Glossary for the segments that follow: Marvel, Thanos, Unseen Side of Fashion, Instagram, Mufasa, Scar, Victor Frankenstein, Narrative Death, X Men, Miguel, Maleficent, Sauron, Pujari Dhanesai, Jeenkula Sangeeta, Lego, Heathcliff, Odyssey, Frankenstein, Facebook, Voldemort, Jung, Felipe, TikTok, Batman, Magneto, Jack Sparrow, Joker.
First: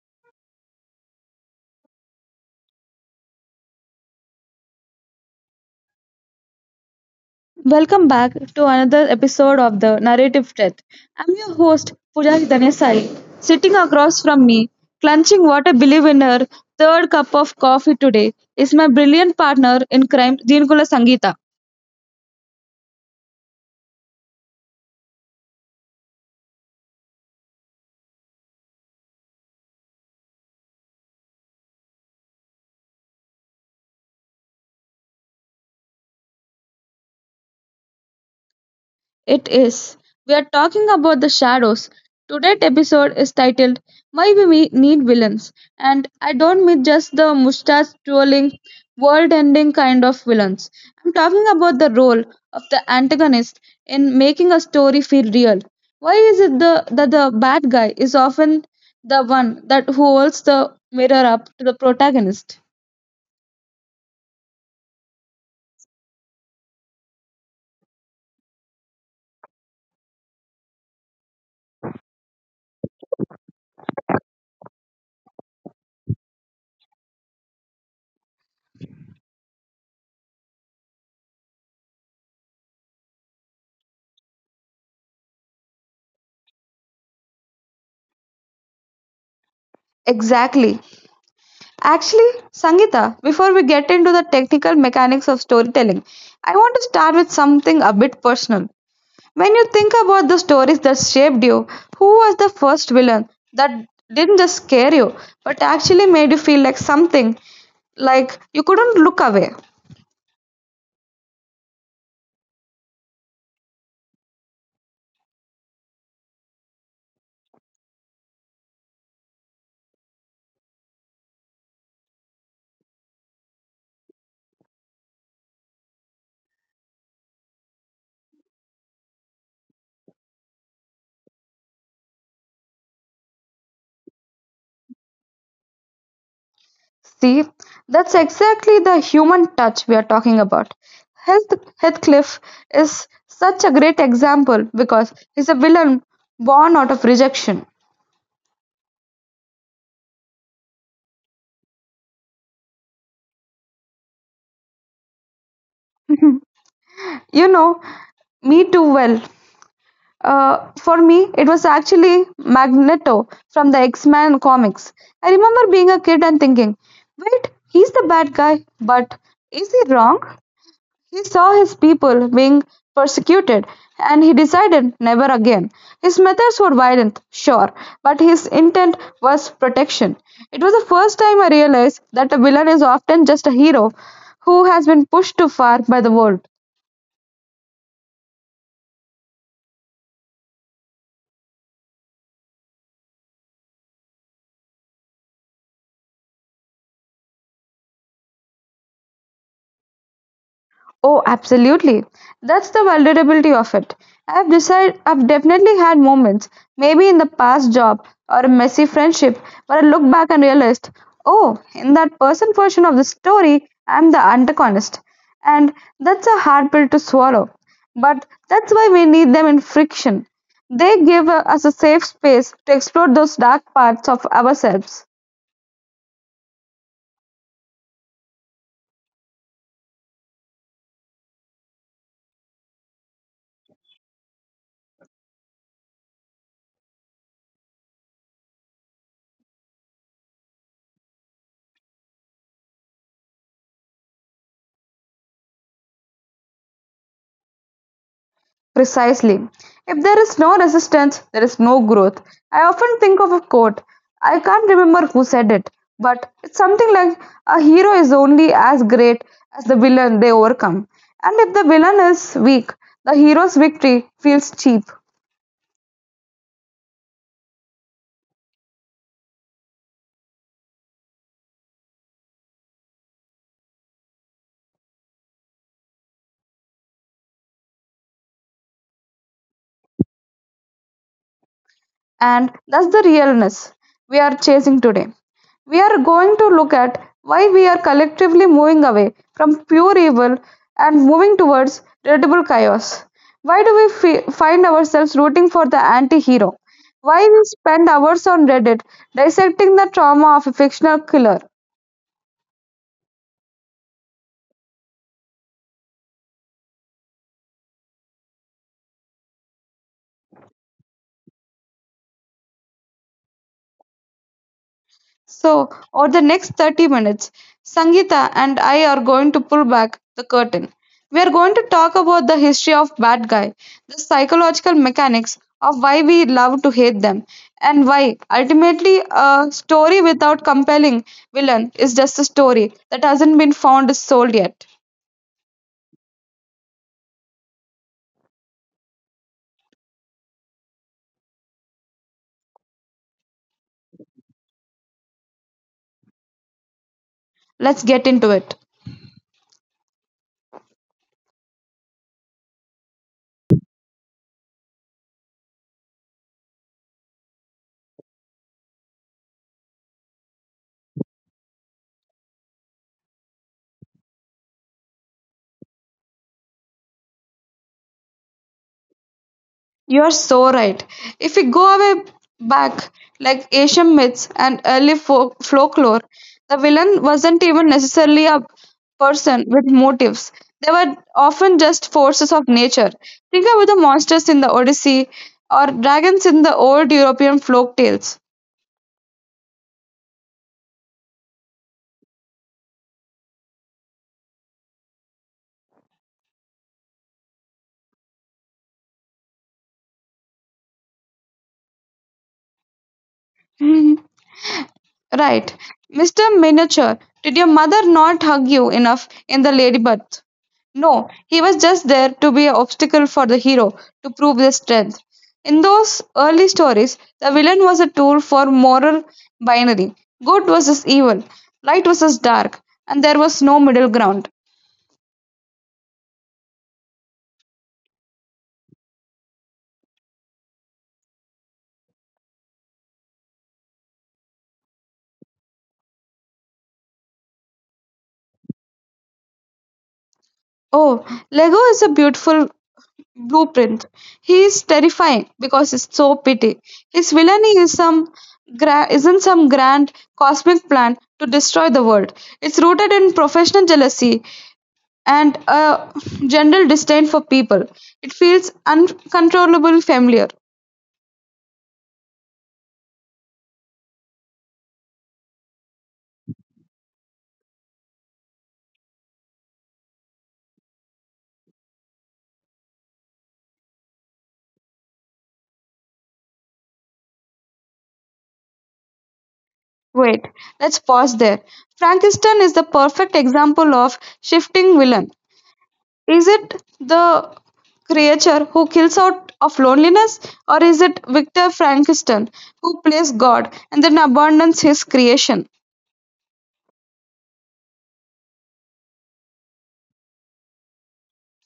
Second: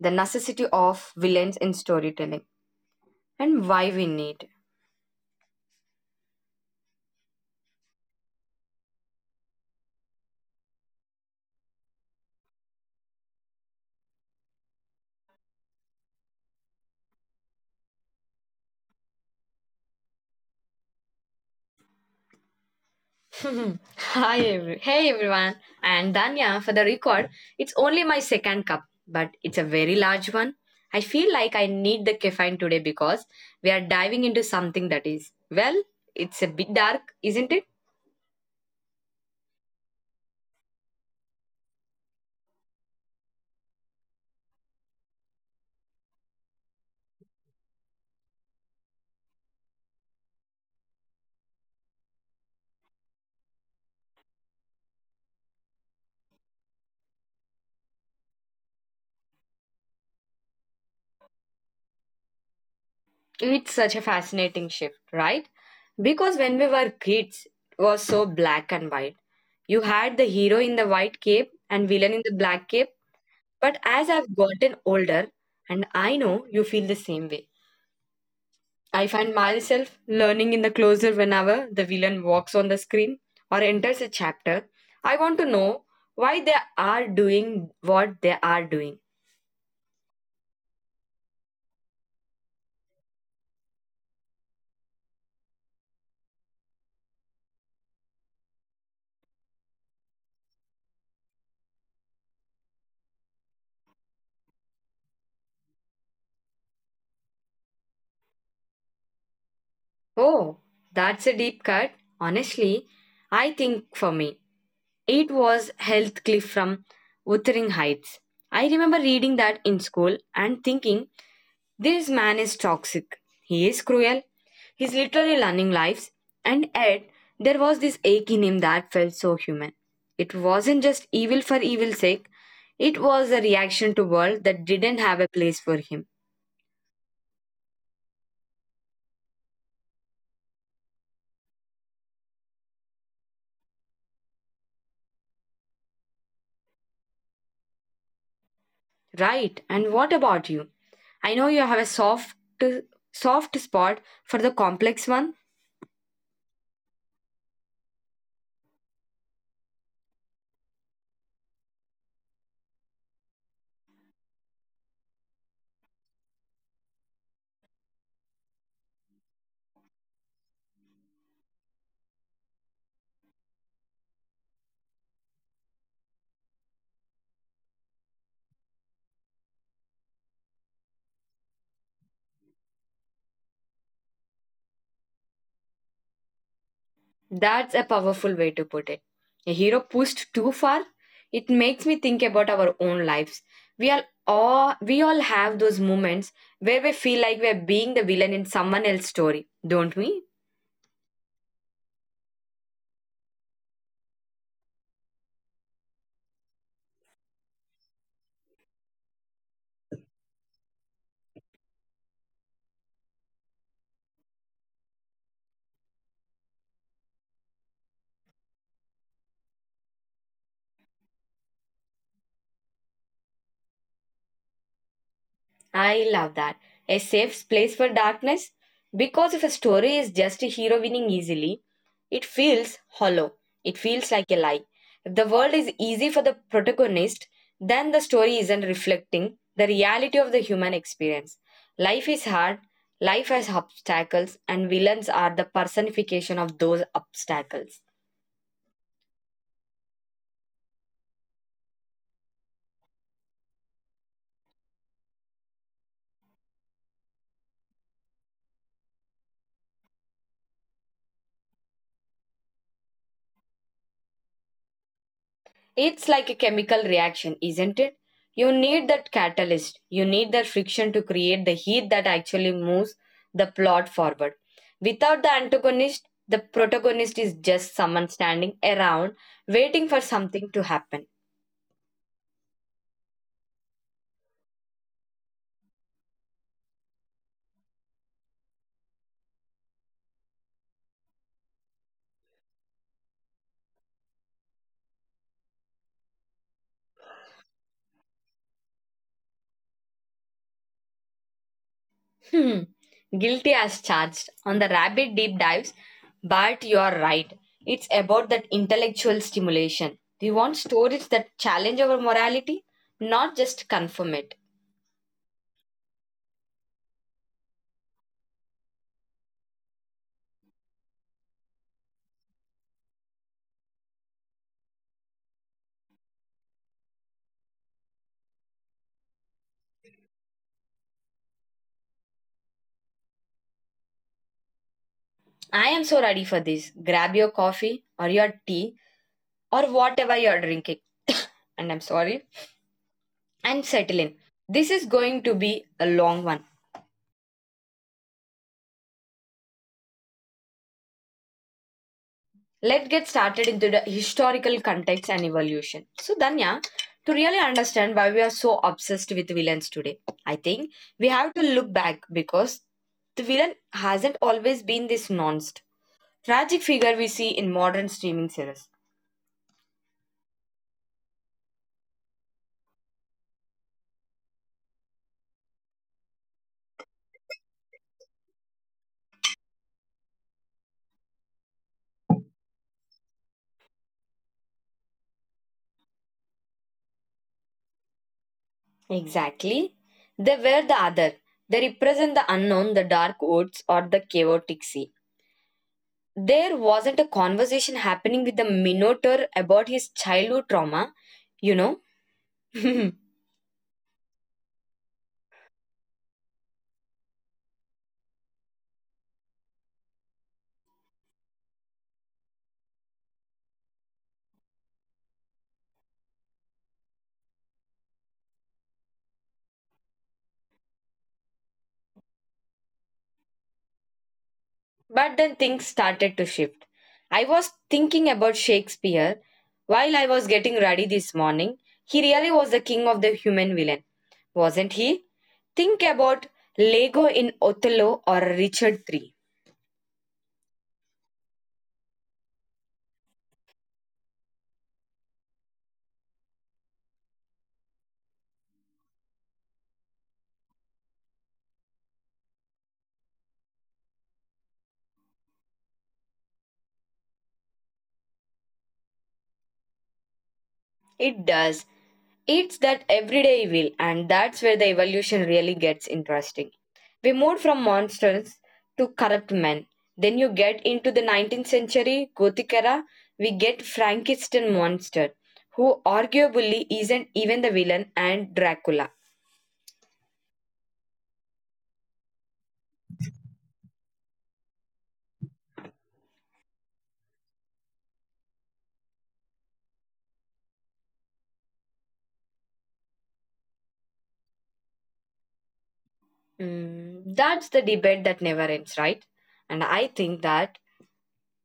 The Necessity of Villains in Storytelling and Why We Need. Welcome back to another episode of the Narrative Death. I'm your host, Pujari Dhanesai. Sitting across from me, clenching what I believe in her third cup of coffee today, is my brilliant partner in crime, Jeenkula Sangeeta. Hi, hey, everyone. And Danya, for the record, it's only my second cup, but it's a very large one. I feel like I need the caffeine today because we are diving into something that is, it's a bit dark, isn't it? It is. We are talking about the shadows. Today's episode is titled Why We Need Villains. And I don't mean just the mustache twirling, world ending kind of villains. I'm talking about the role of the antagonist in making a story feel real. Why is that the bad guy is often the one that holds the mirror up to the protagonist? It's such a fascinating shift, right? Because when we were kids, it was so black and white. You had the hero in the white cape and villain in the black cape. But as I've gotten older, and I know you feel the same way, I find myself learning in the closer whenever the villain walks on the screen or enters a chapter. I want to know why they are doing what they are doing. Exactly. Actually, Sangeeta, before we get into the technical mechanics of storytelling, I want to start with something a bit personal. When you think about the stories that shaped you, who was the first villain that didn't just scare you, but actually made you feel like something, like you couldn't look away? Oh, that's a deep cut. Honestly, I think for me, it was Heathcliff from Wuthering Heights. I remember reading that in school and thinking, this man is toxic. He is cruel. He's literally learning lives. And yet, there was this ache in him that felt so human. It wasn't just evil for evil's sake. It was a reaction to world that didn't have a place for him. See, that's exactly the human touch we are talking about. Heathcliff is such a great example because he's a villain born out of rejection. Right. And what about you? I know you have a soft spot for the complex one. You know, me too well. For me, it was actually Magneto from the X Men comics. I remember being a kid and thinking, wait, he's the bad guy, but is he wrong? He saw his people being persecuted and he decided never again. His methods were violent, sure, but his intent was protection. It was the first time I realized that a villain is often just a hero who has been pushed too far by the world. That's a powerful way to put it. A hero pushed too far, it makes me think about our own lives. We all have those moments where we feel like we're being the villain in someone else's story, don't we? Oh, absolutely. That's the vulnerability of it. I've definitely had moments, maybe in the past job or a messy friendship, where I look back and realized, oh, in that person version of the story, I'm the antagonist. And that's a hard pill to swallow. But that's why we need them in friction. They give us a safe space to explore those dark parts of ourselves. I love that. A safe place for darkness. Because if a story is just a hero winning easily, it feels hollow. It feels like a lie. If the world is easy for the protagonist, then the story isn't reflecting the reality of the human experience. Life is hard, life has obstacles, and villains are the personification of those obstacles. Precisely. If there is no resistance, there is no growth. I often think of a quote. I can't remember who said it, but it's something like a hero is only as great as the villain they overcome. And if the villain is weak, the hero's victory feels cheap. It's like a chemical reaction, isn't it? You need that catalyst. You need that friction to create the heat that actually moves the plot forward. Without the antagonist, the protagonist is just someone standing around waiting for something to happen. And that's the realness we are chasing today. We are going to look at why we are collectively moving away from pure evil and moving towards relatable chaos. Why do we find ourselves rooting for the anti hero? Why we spend hours on Reddit dissecting the trauma of a fictional killer? Hmm. Guilty as charged on the rabbit deep dives, but you are right. It's about that intellectual stimulation. We want stories that challenge our morality, not just confirm it. So, over the next 30 minutes, Sangeeta and I are going to pull back the curtain. We are going to talk about the history of bad guy, the psychological mechanics of why we love to hate them, and why ultimately a story without compelling villain is just a story that hasn't been found sold yet. I am so ready for this. Grab your coffee or your tea or whatever you're drinking. And I'm sorry. And settle in. This is going to be a long one. Let's get into it. Let's get started into the historical context and evolution. So, Danya, to really understand why we are so obsessed with villains today, I think we have to look back because the villain hasn't always been this nonst tragic figure we see in modern streaming series. You're so right. If we go away back, like Asian myths and early folklore, the villain wasn't even necessarily a person with motives. They were often just forces of nature. Think about the monsters in the Odyssey or dragons in the old European folk tales. Exactly. They were the other. They represent the unknown, the dark woods, or the chaotic sea. There wasn't a conversation happening with the Minotaur about his childhood trauma, you know. but Right. Mr. Miniature, did your mother not hug you enough in the ladybird? No, he was just there to be an obstacle for the hero, to prove his strength. In those early stories, the villain was a tool for moral binary good versus evil, light versus dark, and there was no middle ground. then things started to shift. I was thinking about Shakespeare while I was getting ready this morning. He really was the king of the human villain, wasn't he? Think about Lego in Othello or Richard III. Oh, Lego is a beautiful blueprint. He is terrifying because it's so petty. His villainy is isn't some grand cosmic plan to destroy the world. It's rooted in professional jealousy and a general disdain for people. It feels uncontrollably familiar. It does. It's that everyday evil, and that's where the evolution really gets interesting. We moved from monsters to corrupt men. Then you get into the 19th century Gothic era, we get Frankenstein monster, who arguably isn't even the villain, and Dracula. Wait, let's pause there. Frankenstein is the perfect example of shifting villain. Is it the creature who kills out of loneliness, or is it Victor Frankenstein who plays God and then abandons his creation? Mm, that's the debate that never ends, right? And I think that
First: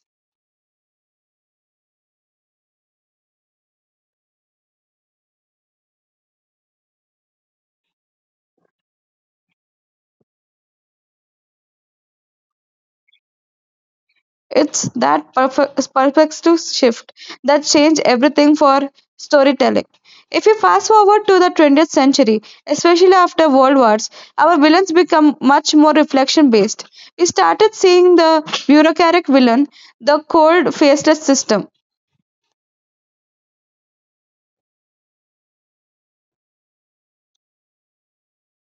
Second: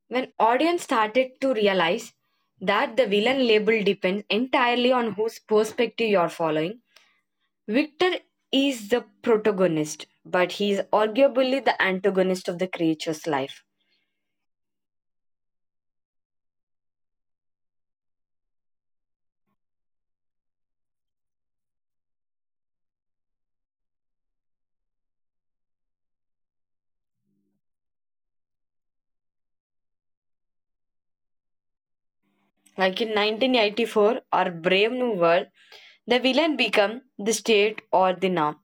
when audience started to realize that the villain label depends entirely on whose perspective you're following, Victor is the protagonist, but he is arguably the antagonist of the creature's life. It's that perspective shift that changed everything for storytelling. If we fast forward to the 20th century, especially after World Wars, our villains become much more reflection based. We started seeing the bureaucratic villain, the cold, faceless system, Like in 1984 or Brave New World, the villain became the state or the norm.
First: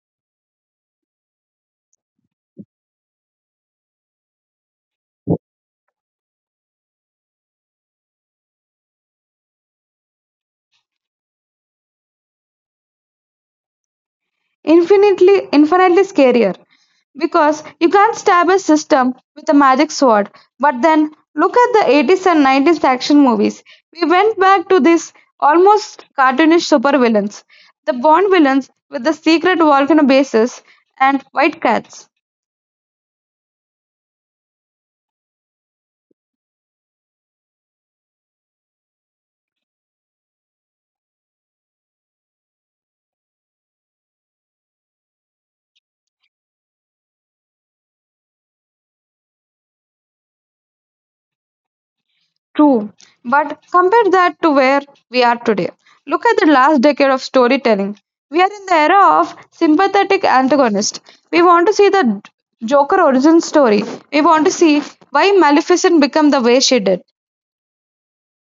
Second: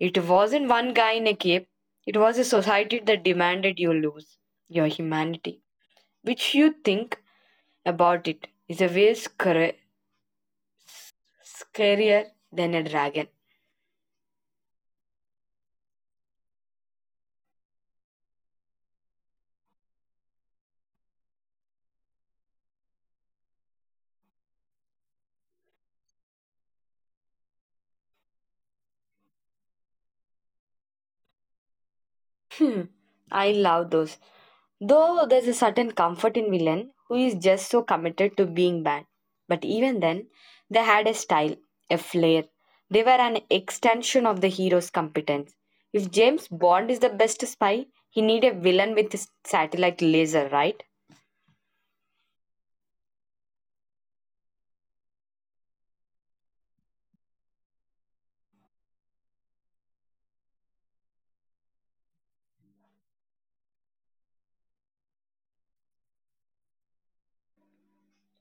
It wasn't one guy in a cape, it was a society that demanded you lose your humanity. Which you think about it is a way scarier than a dragon. infinitely scarier because you can't stab a system with a magic sword, but then look at the 80s and 90s action movies. We went back to this almost cartoonish supervillains, the bond villains with the secret volcano bases and white cats. Hmm, I love those. Though there's a certain comfort in villain who is just so committed to being bad. But even then, they had a style, a flair. They were an extension of the hero's competence. If James Bond is the best spy, he need a villain with his satellite laser, right? True, but compare that to where we are today. Look at the last decade of storytelling. We are in the era of sympathetic antagonist. We want to see the Joker origin story. We want to see why Maleficent became the way she did.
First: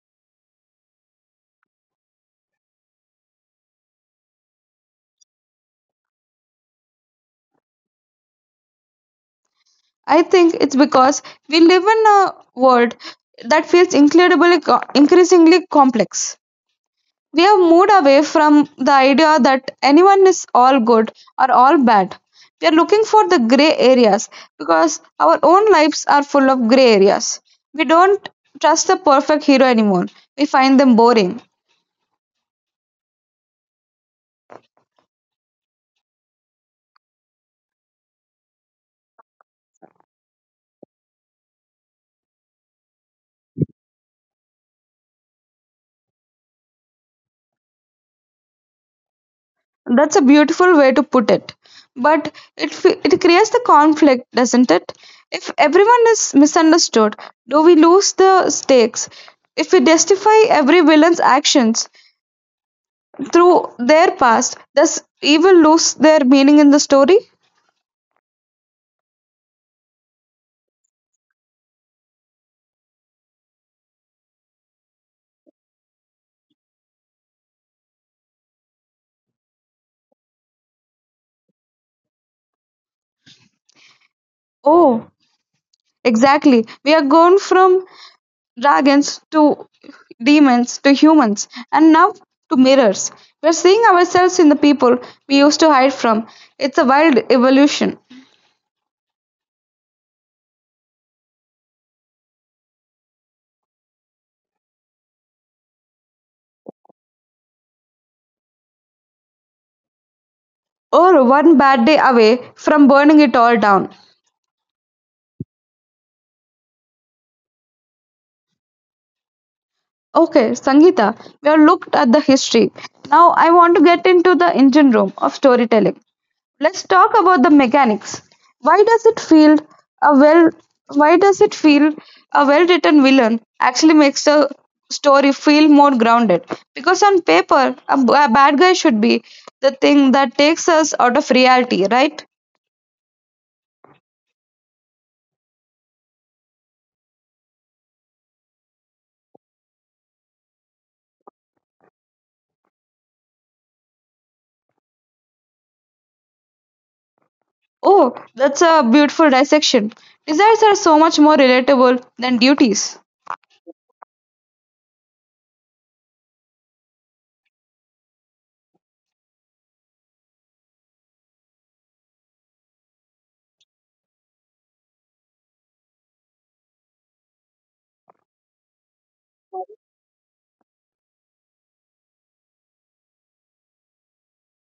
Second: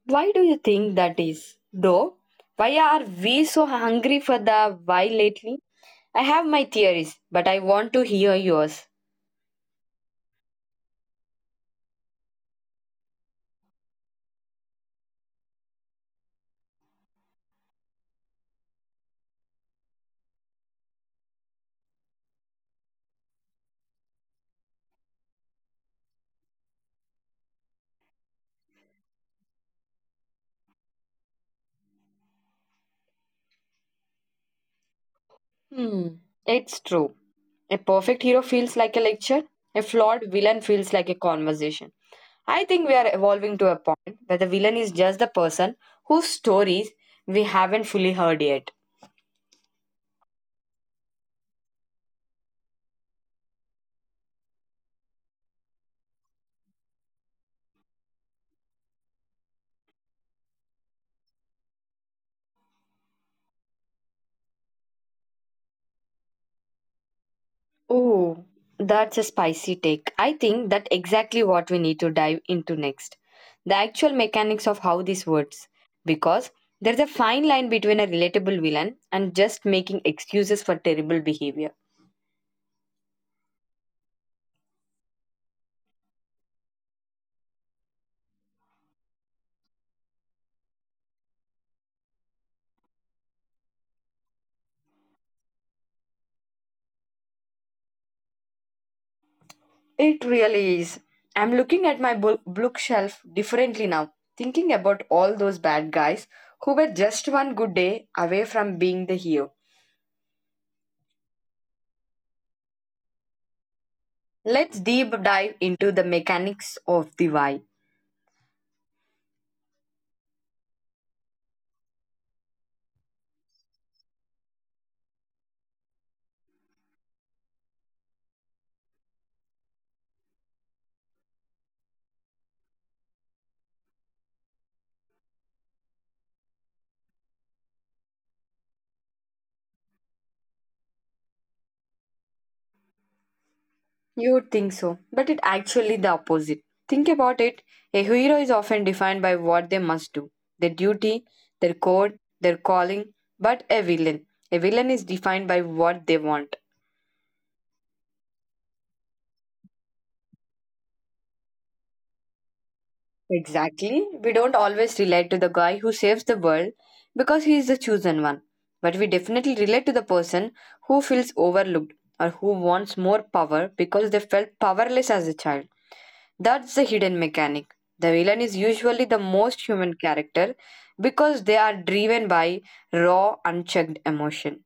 Why do you think that is? Though, why are we so hungry for the why lately? I have my theories, but I want to hear yours. I think it's because we live in a world that feels increasingly complex. We have moved away from the idea that anyone is all good or all bad. We are looking for the gray areas because our own lives are full of gray areas. We don't trust the perfect hero anymore. We find them boring. Hmm, it's true. A perfect hero feels like a lecture, a flawed villain feels like a conversation. I think we are evolving to a point where the villain is just the person whose stories we haven't fully heard yet. That's a beautiful way to put it. But it creates the conflict, doesn't it? If everyone is misunderstood, do we lose the stakes? If we justify every villain's actions, through their past. Does evil lose their meaning in the story? Oh, that's a spicy take. I think that's exactly what we need to dive into next. The actual mechanics of how this works. Because there's a fine line between a relatable villain and just making excuses for terrible behavior. Oh, exactly. We are gone from dragons to demons to humans and now to mirrors. We're seeing ourselves in the people we used to hide from. It's a wild evolution. It really is. I'm looking at my bookshelf differently now, thinking about all those bad guys who were just one good day away from being the hero. Or one bad day away from burning it all down. Let's deep dive into the mechanics of the why. Okay, Sangeeta, we have looked at the history. Now I want to get into the engine room of storytelling. Let's talk about the mechanics. Why does it feel a well why does it feel a well written villain actually makes the story feel more grounded? Because on paper, a bad guy should be the thing that takes us out of reality, right? You would think so, but it's actually the opposite. Think about it, a hero is often defined by what they must do, their duty, their code, their calling, but a villain. A villain is defined by what they want. Oh, that's a beautiful dissection. Desires are so much more relatable than duties. Exactly. We don't always relate to the guy who saves the world because he is the chosen one. But we definitely relate to the person who feels overlooked or who wants more power because they felt powerless as a child. That's the hidden mechanic. The villain is usually the most human character because they are driven by raw, unchecked emotion.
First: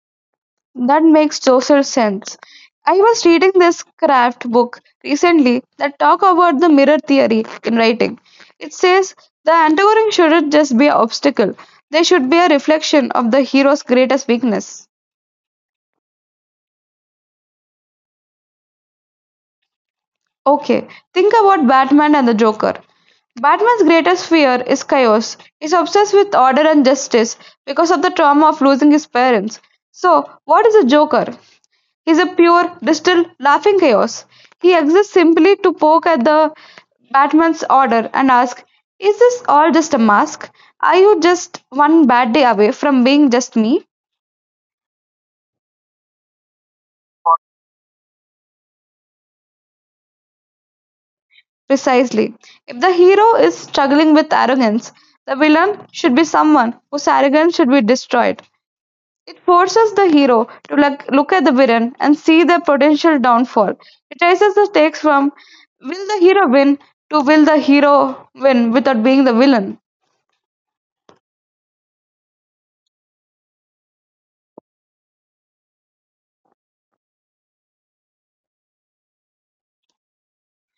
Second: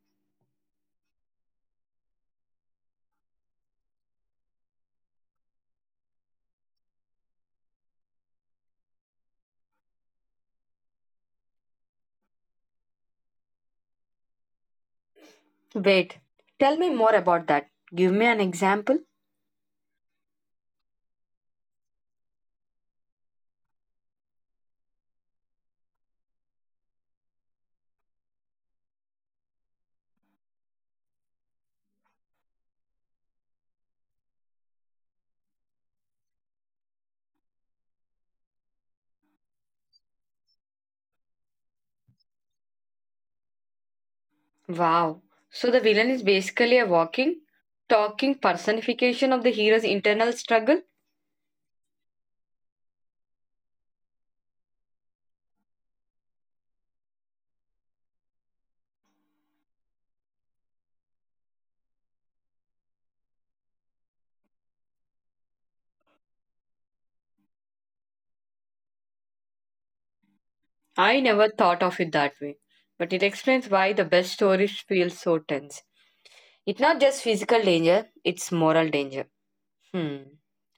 That makes total sense. I was reading this craft book recently that talk about the mirror theory in writing. It says the antagonist shouldn't just be an obstacle. They should be a reflection of the hero's greatest weakness. Wait, tell me more about that. Give me an example. Okay, think about Batman and the Joker. Batman's greatest fear is chaos. He's obsessed with order and justice because of the trauma of losing his parents. So, what is a Joker? He's a pure, distilled, laughing chaos. He exists simply to poke at the Batman's order and ask, is this all just a mask? Are you just one bad day away from being just me? Wow. So the villain is basically a walking, talking personification of the hero's internal struggle? Precisely. If the hero is struggling with arrogance, the villain should be someone whose arrogance should be destroyed. It forces the hero to look at the villain and see their potential downfall. It raises the stakes from will the hero win to will the hero win without being the villain. I never thought of it that way. But it explains why the best stories feel so tense. It's not just physical danger, it's moral danger. Hmm.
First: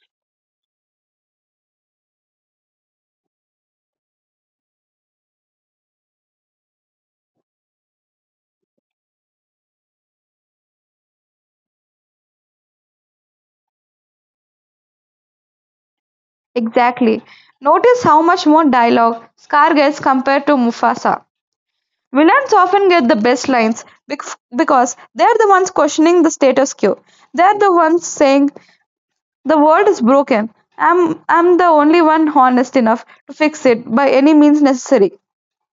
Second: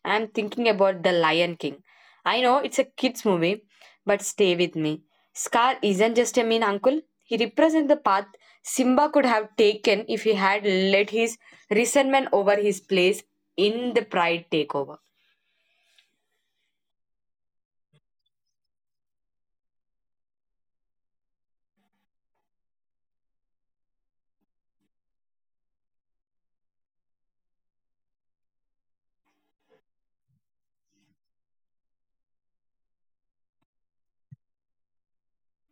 I'm thinking about The Lion King. I know it's a kids' movie, but stay with me. Scar isn't just a mean uncle. He represents the path Simba could have taken if he had let his resentment over his place in the pride take over. Exactly. Notice how much more dialogue Scar gets compared to Mufasa. Villains often get the best lines because they're the ones questioning the status quo. They're the ones saying, the world is broken. I'm the only one honest enough to fix it by any means necessary.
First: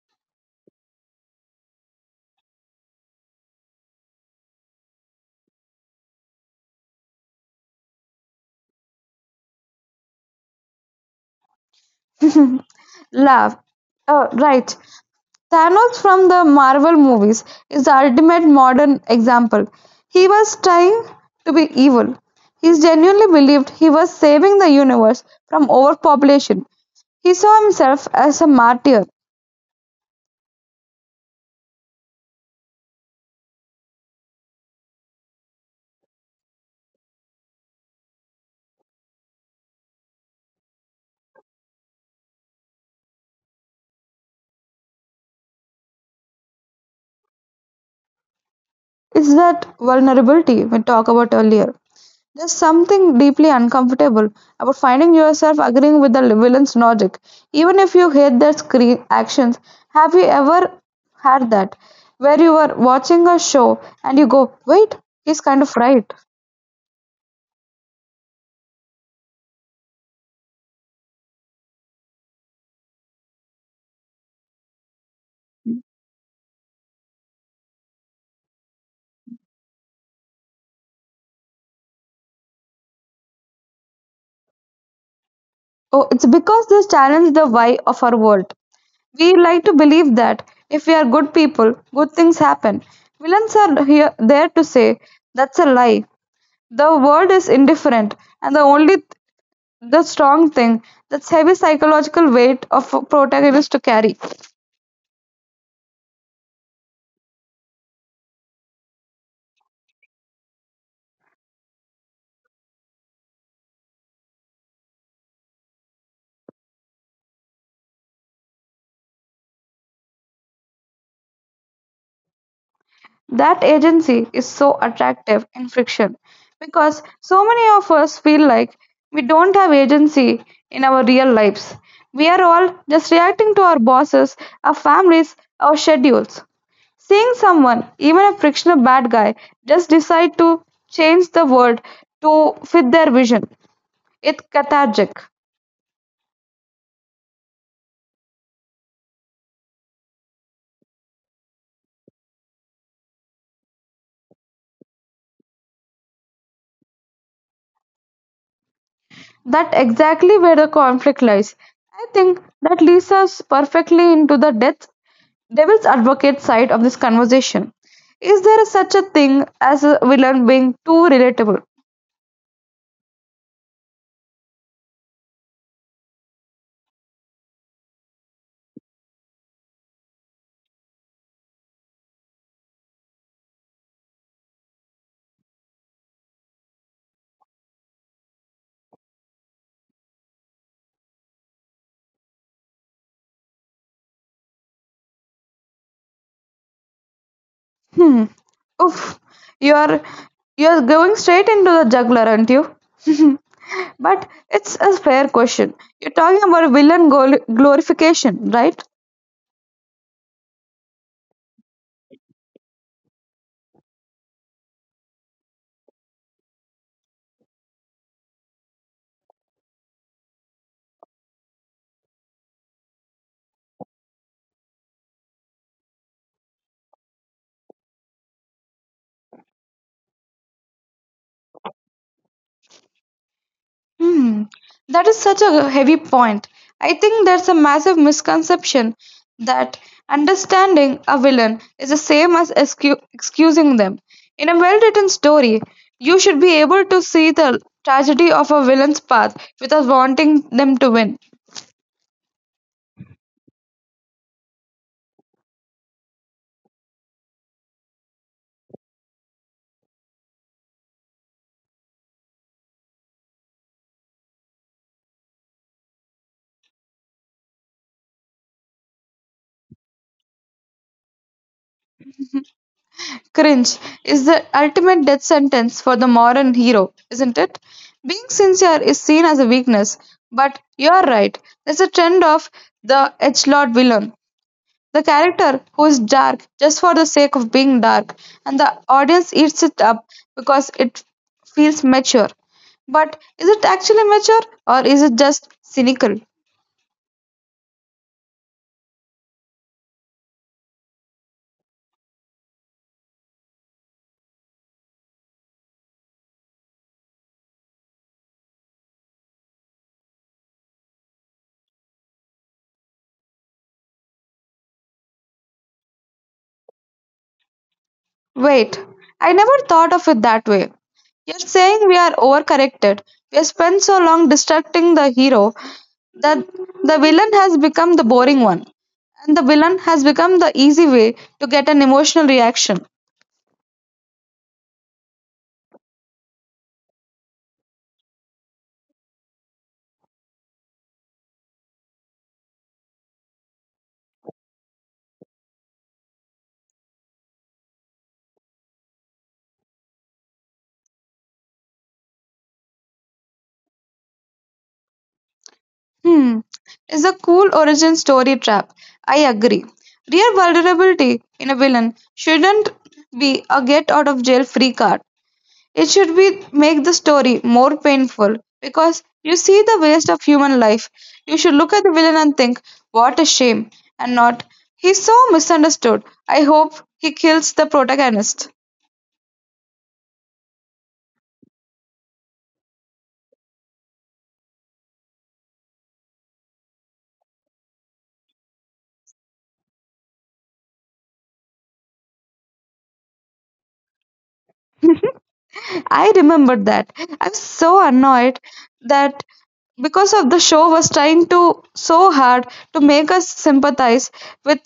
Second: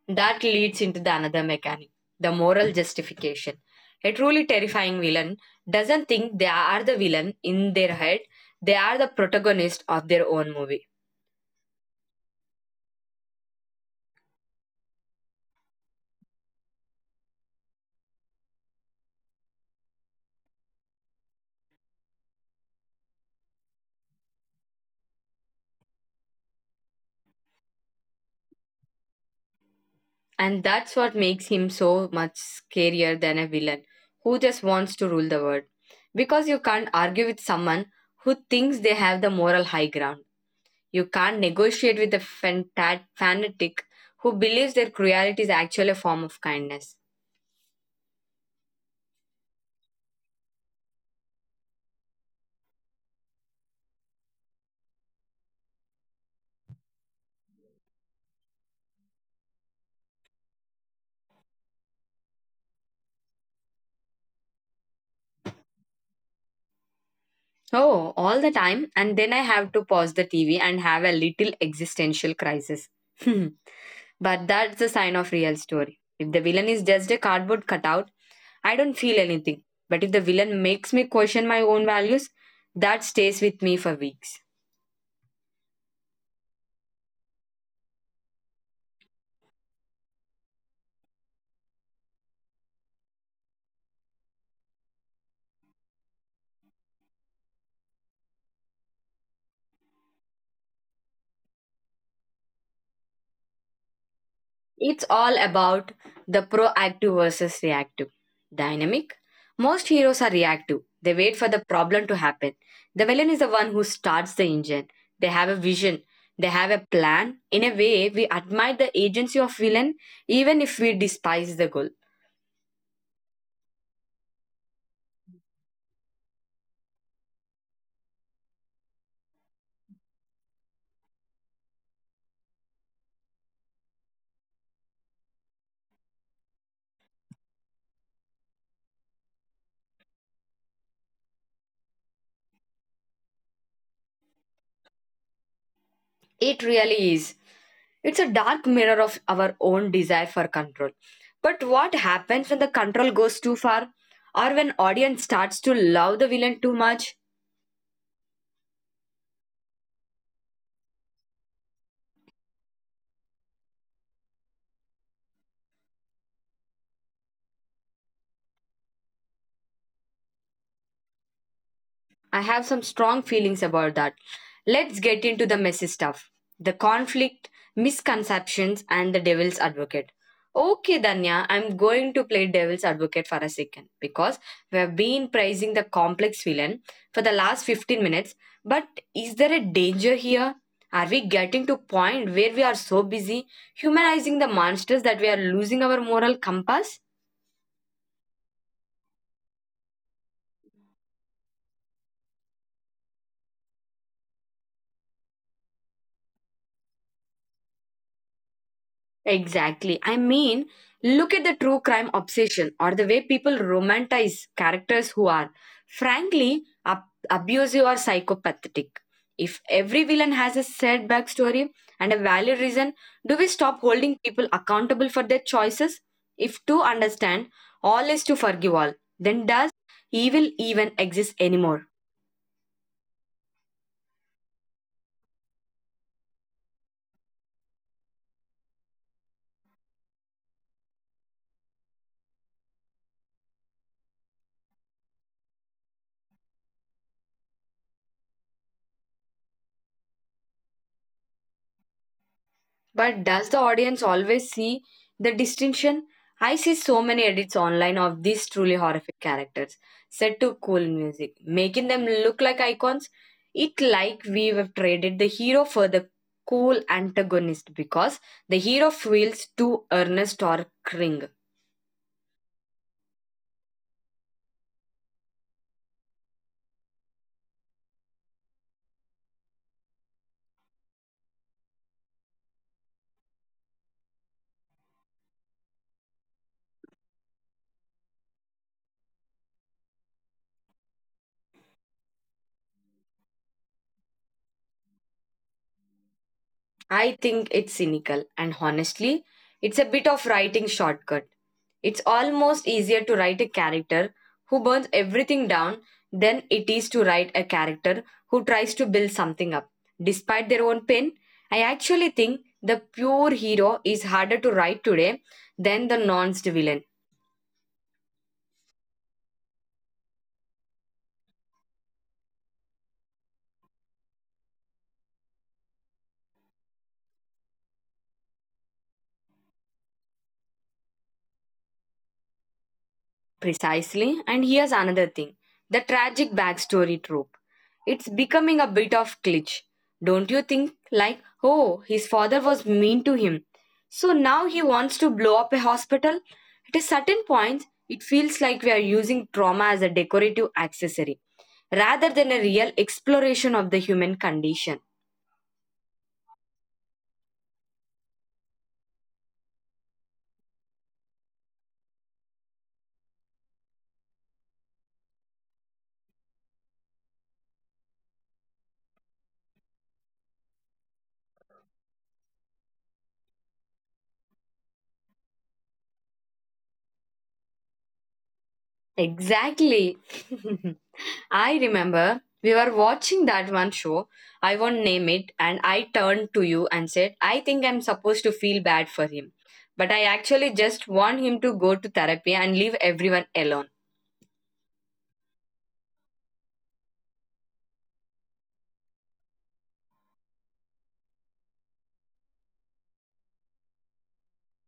That leads into the another mechanic, the moral justification. A truly terrifying villain doesn't think they are the villain in their head, they are the protagonist of their own movie. Love. Right. Thanos from the Marvel movies is the ultimate modern example. He was trying to be evil. He genuinely believed he was saving the universe from overpopulation. He saw himself as a martyr. And that's what makes him so much scarier than a villain who just wants to rule the world. Because you can't argue with someone who thinks they have the moral high ground. You can't negotiate with a fanatic who believes their cruelty is actually a form of kindness. It's that vulnerability we talked about earlier. There's something deeply uncomfortable about finding yourself agreeing with the villain's logic, even if you hate their screen actions. Have you ever had that? Where you were watching a show and you go, wait, he's kind of right. Oh, all the time. And then I have to pause the TV and have a little existential crisis. but that's a sign of real story. If the villain is just a cardboard cutout, I don't feel anything. But if the villain makes me question my own values, that stays with me for weeks. Oh, it's because this challenged the why of our world. We like to believe that if we are good people, good things happen. Villains are here there to say that's a lie. The world is indifferent, and the only the strong thing, that's heavy psychological weight of a protagonist to carry. It's all about the proactive versus reactive dynamic. Most heroes are reactive. They wait for the problem to happen. The villain is the one who starts the engine. They have a vision. They have a plan. In a way, we admire the agency of villain even if we despise the goal. That agency is so attractive in fiction because so many of us feel like we don't have agency in our real lives. We are all just reacting to our bosses, our families, our schedules. Seeing someone, even a fictional bad guy, just decide to change the world to fit their vision, it's cathartic. It really is. It's a dark mirror of our own desire for control. But what happens when the control goes too far or when audience starts to love the villain too much? That exactly where the conflict lies. I think that leads us perfectly into the death devil's advocate side of this conversation. Is there such a thing as a villain being too relatable? I have some strong feelings about that. Let's get into the messy stuff, the conflict, misconceptions, and the devil's advocate. Okay, Danya, I'm going to play devil's advocate for a second because we have been praising the complex villain for the last 15 minutes. But is there a danger here? Are we getting to a point where we are so busy humanizing the monsters that we are losing our moral compass? Hmm. Oof. You're you're going straight into the juggler, aren't you? But it's a fair question. You're talking about villain glorification, right? Exactly. I mean, look at the true crime obsession or the way people romanticize characters who are, frankly, abusive or psychopathic. If every villain has a sad backstory and a valid reason, do we stop holding people accountable for their choices? If to understand, all is to forgive all, then does evil even exist anymore? Hmm, that is such a heavy point. I think there's a massive misconception that understanding a villain is the same as excusing them. In a well written story, you should be able to see the tragedy of a villain's path without wanting them to win. But does the audience always see the distinction? I see so many edits online of these truly horrific characters set to cool music, making them look like icons. It like we have traded the hero for the cool antagonist because the hero feels too earnest or cring. Cringe is the ultimate death sentence for the modern hero, isn't it? Being sincere is seen as a weakness, but you're right. There's a trend of the edgelord villain. The character, who is dark just for the sake of being dark, and the audience eats it up because it feels mature. But is it actually mature or is it just cynical? I think it's cynical, and honestly, it's a bit of writing shortcut. It's almost easier to write a character who burns everything down than it is to write a character who tries to build something up. Despite their own pain, I actually think the pure hero is harder to write today than the nuanced villain. Wait, I never thought of it that way. You're saying we are overcorrected. We have spent so long distracting the hero that the villain has become the boring one, and the villain has become the easy way to get an emotional reaction. Precisely. And here's another thing: the tragic backstory trope. It's becoming a bit of glitch. Don't you think? Like, oh, his father was mean to him, so now he wants to blow up a hospital? At a certain point, it feels like we are using trauma as a decorative accessory rather than a real exploration of the human condition. Hmm, is a cool origin story trap. I agree. Real vulnerability in a villain shouldn't be a get out of jail free card. It should be make the story more painful because you see the waste of human life. You should look at the villain and think, what a shame, and not, he's so misunderstood. I hope he kills the protagonist. Exactly. I remember we were watching that one show. I won't name it, and I turned to you and said, I think I'm supposed to feel bad for him, but I actually just want him to go to therapy and leave everyone alone. I remember that. I was so annoyed that because of the show was trying to so hard to make us sympathize with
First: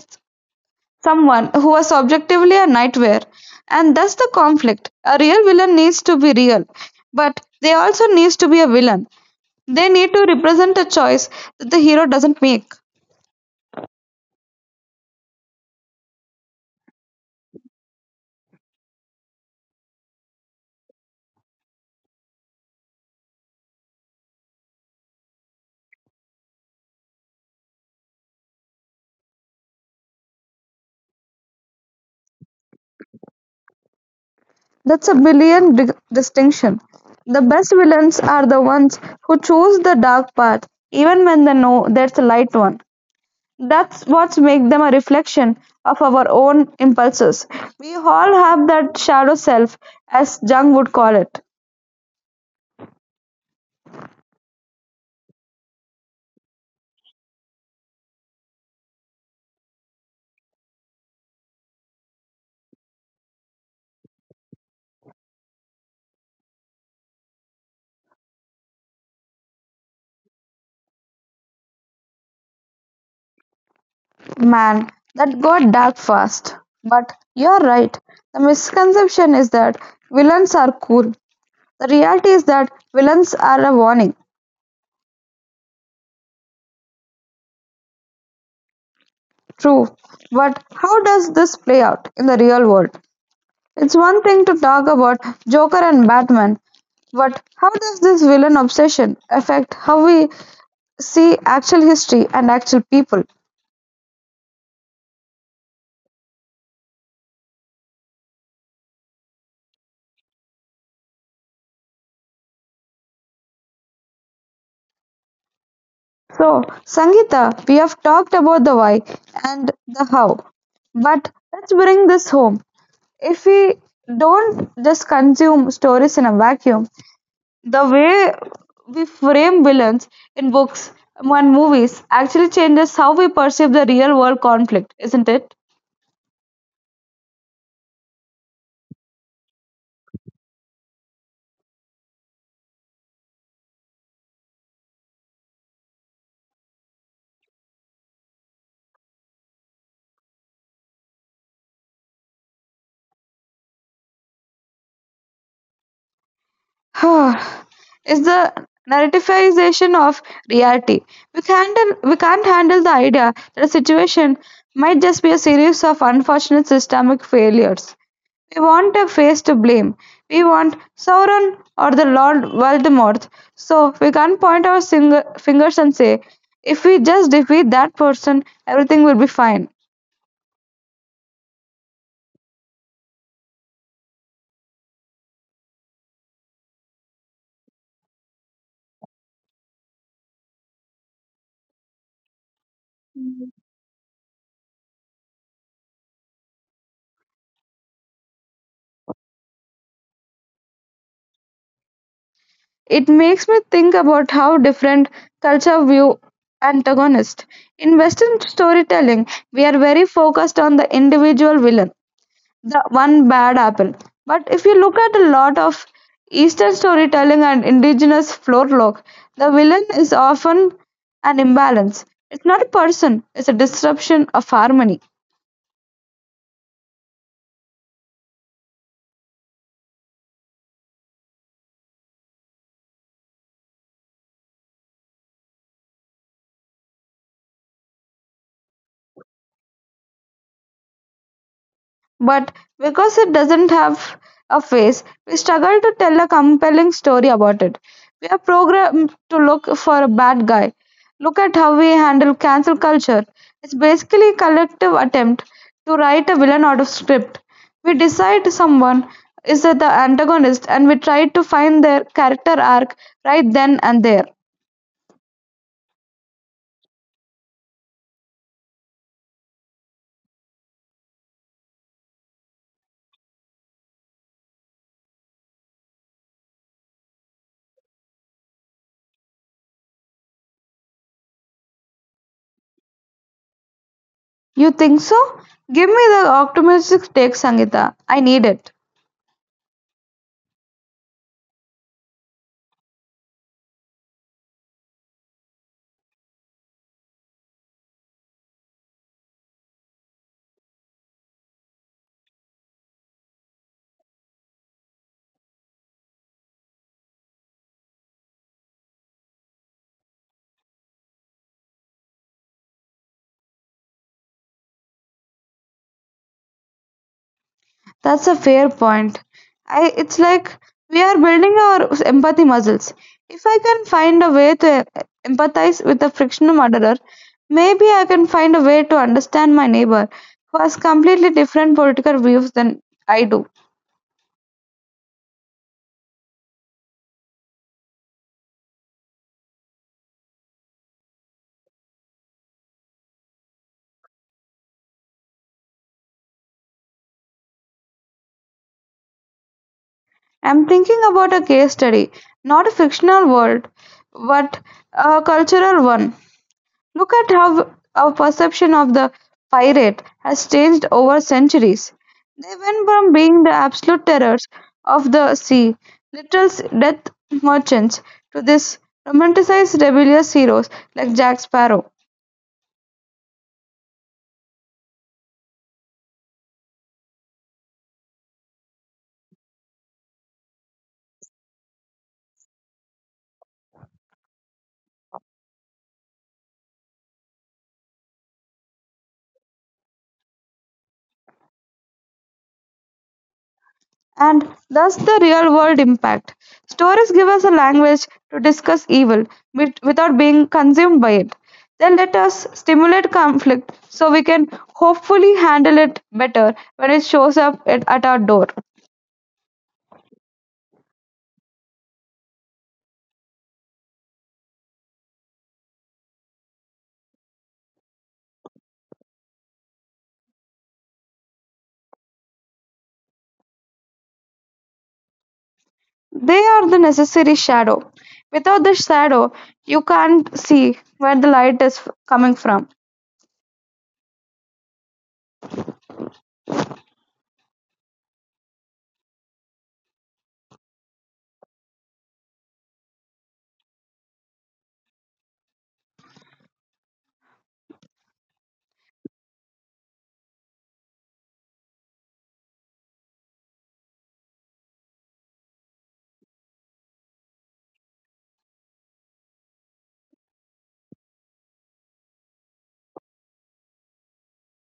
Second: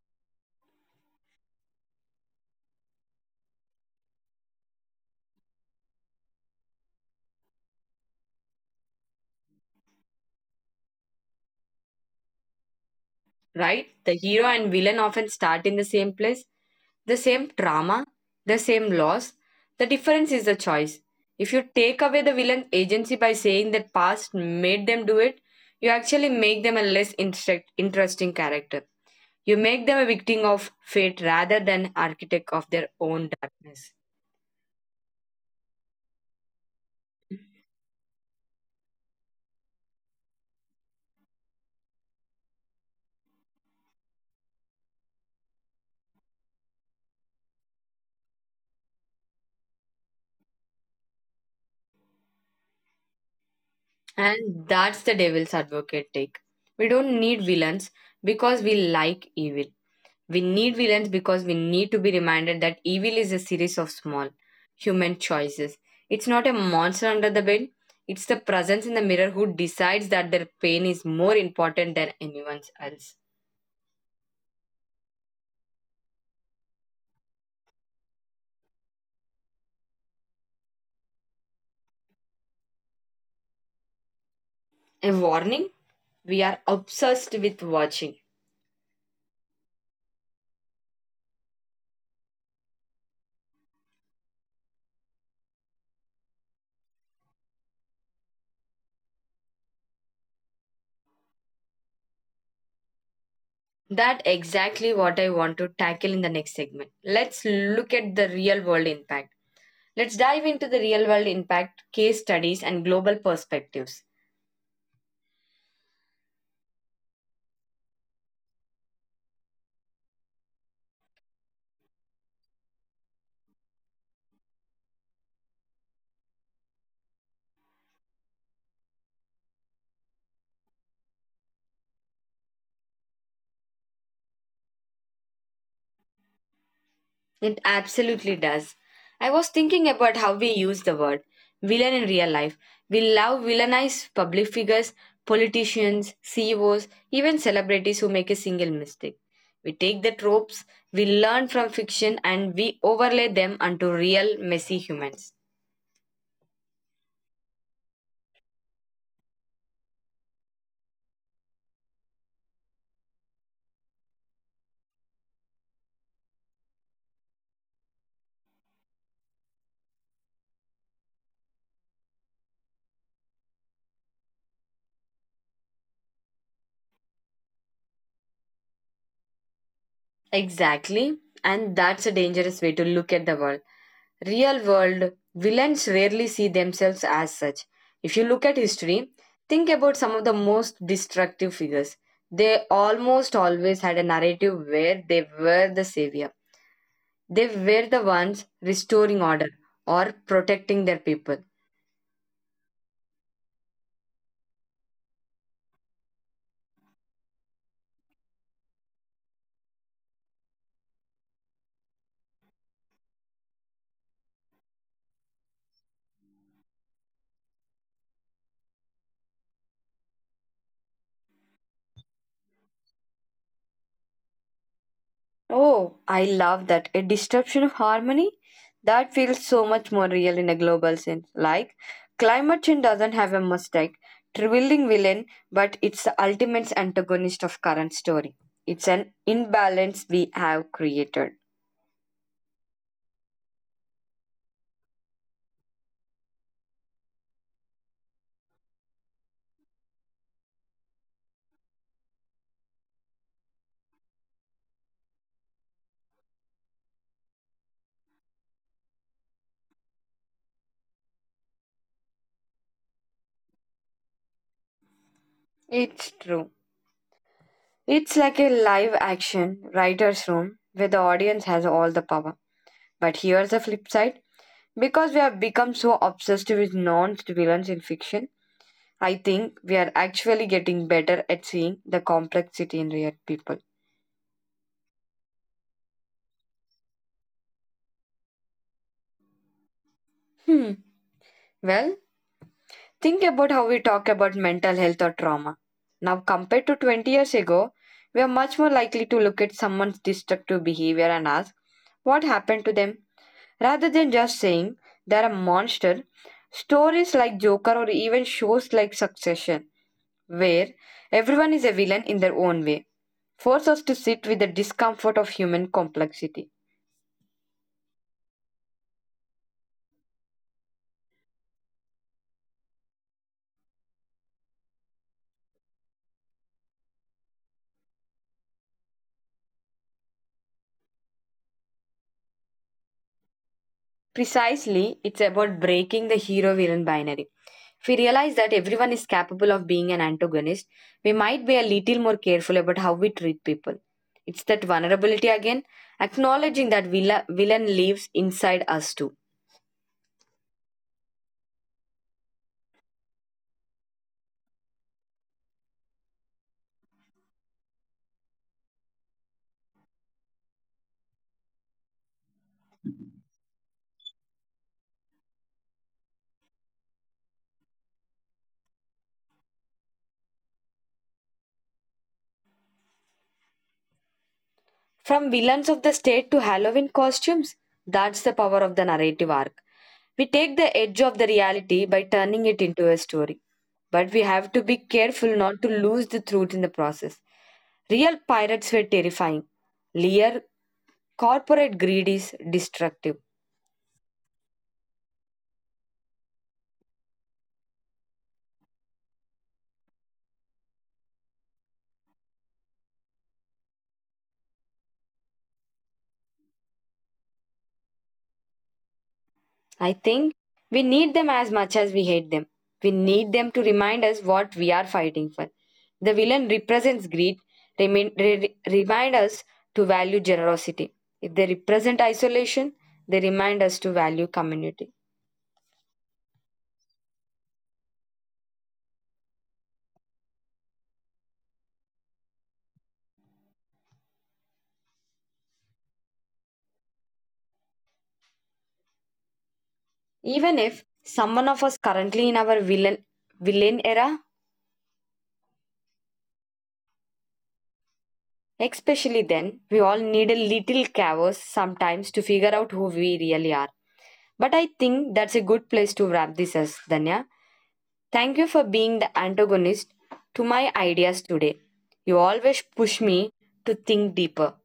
someone who was objectively a nightmare. And that's the conflict. A real villain needs to be real, but they also needs to be a villain. They need to represent a choice that the hero doesn't make. Right? The hero and villain often start in the same place, the same trauma, the same loss. The difference is the choice. If you take away the villain's agency by saying that past made them do it, you actually make them a less interesting character. You make them a victim of fate rather than architect of their own darkness. That's a brilliant distinction. The best villains are the ones who choose the dark path even when they know there's a light one. That's what makes them a reflection of our own impulses. We all have that shadow self, as Jung would call it. And that's the devil's advocate take. We don't need villains because we like evil. We need villains because we need to be reminded that evil is a series of small human choices. It's not a monster under the bed. It's the presence in the mirror who decides that their pain is more important than anyone else. Man, that got dark fast. But you're right. The misconception is that villains are cool. The reality is that villains are a warning. A warning? We are obsessed with watching. True. But how does this play out in the real world? It's one thing to talk about Joker and Batman, but how does this villain obsession affect how we see actual history and actual people? That exactly what I want to tackle in the next segment. Let's look at the real world impact. Let's dive into the real world impact, case studies, and global perspectives. So, Sangeeta, we have talked about the why and the how, but let's bring this home. If we don't just consume stories in a vacuum, the way we frame villains in books and movies actually changes how we perceive the real world conflict, isn't it? It absolutely does. I was thinking about how we use the word villain in real life. We love villainize public figures, politicians, CEOs, even celebrities who make a single mistake. We take the tropes we learn from fiction and we overlay them onto real messy humans. Huh. It's the narrativization of reality. We can't handle the idea that a situation might just be a series of unfortunate systemic failures. We want a face to blame. We want Sauron or the Lord Voldemort. So we can't point our fingers and say, if we just defeat that person, everything will be fine. Exactly. And that's a dangerous way to look at the world. Real world villains rarely see themselves as such. If you look at history, think about some of the most destructive figures. They almost always had a narrative where they were the savior. They were the ones restoring order or protecting their people. It makes me think about how different culture view antagonists. In Western storytelling, we are very focused on the individual villain, the one bad apple. But if you look at a lot of Eastern storytelling and indigenous folklore, the villain is often an imbalance. It's not a person, it's a disruption of harmony. Oh, I love that. A disruption of harmony? That feels so much more real in a global sense. Like, climate change doesn't have a mistake, trivialing villain, but it's the ultimate antagonist of current story. It's an imbalance we have created. But because it doesn't have a face, we struggle to tell a compelling story about it. We are programmed to look for a bad guy. Look at how we handle cancel culture. It's basically a collective attempt to write a villain out of script. We decide someone is the antagonist and we try to find their character arc right then and there. It's true. It's like a live action writer's room where the audience has all the power. But here's the flip side. Because we have become so obsessed with non villains in fiction, I think we are actually getting better at seeing the complexity in real people. You think so? Give me the optimistic take, Sangita. I need it. Hmm. Well, think about how we talk about mental health or trauma now, compared to 20 years ago. We are much more likely to look at someone's destructive behavior and ask what happened to them rather than just saying they're a monster. Stories like Joker or even shows like Succession, where everyone is a villain in their own way, force us to sit with the discomfort of human complexity. That's a fair point. I it's like we are building our empathy muscles. If I can find a way to empathize with a fictional murderer, maybe I can find a way to understand my neighbor who has completely different political views than I do. Precisely, it's about breaking the hero villain binary. If we realize that everyone is capable of being an antagonist, we might be a little more careful about how we treat people. It's that vulnerability again, acknowledging that villain lives inside us too. I'm thinking about a case study, not a fictional world, but a cultural one. Look at how our perception of the pirate has changed over centuries. They went from being the absolute terrors of the sea, literal death merchants, to this romanticized rebellious heroes like Jack Sparrow. From villains of the state to Halloween costumes, that's the power of the narrative arc. We take the edge of the reality by turning it into a story. But we have to be careful not to lose the truth in the process. Real pirates were terrifying. Lear corporate greed is destructive. And thus the real world impact. Stories give us a language to discuss evil without being consumed by it. They let us stimulate conflict so we can hopefully handle it better when it shows up at our door. I think we need them as much as we hate them. We need them to remind us what we are fighting for. The villain represents greed, remain, remind us to value generosity. If they represent isolation, they remind us to value community. They are the necessary shadow. Without the shadow, you can't see where the light is coming from. Even if someone of us currently in our villain era. Especially then, we all need a little chaos sometimes to figure out who we really are. But I think that's a good place to wrap this as Danya. Thank you for being the antagonist to my ideas today. You always push me to think deeper.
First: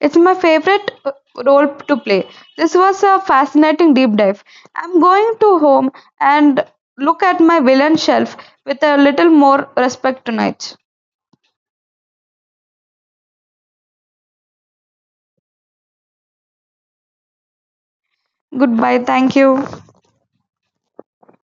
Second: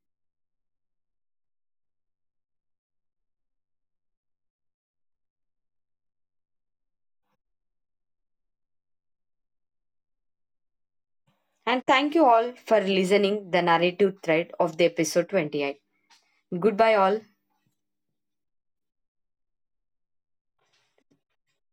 It's my favorite role to play. This was a fascinating deep dive. I'm going to home and look at my villain shelf with a little more respect tonight. And thank you all for listening the narrative thread of the episode 28. Goodbye all. Goodbye. Thank you.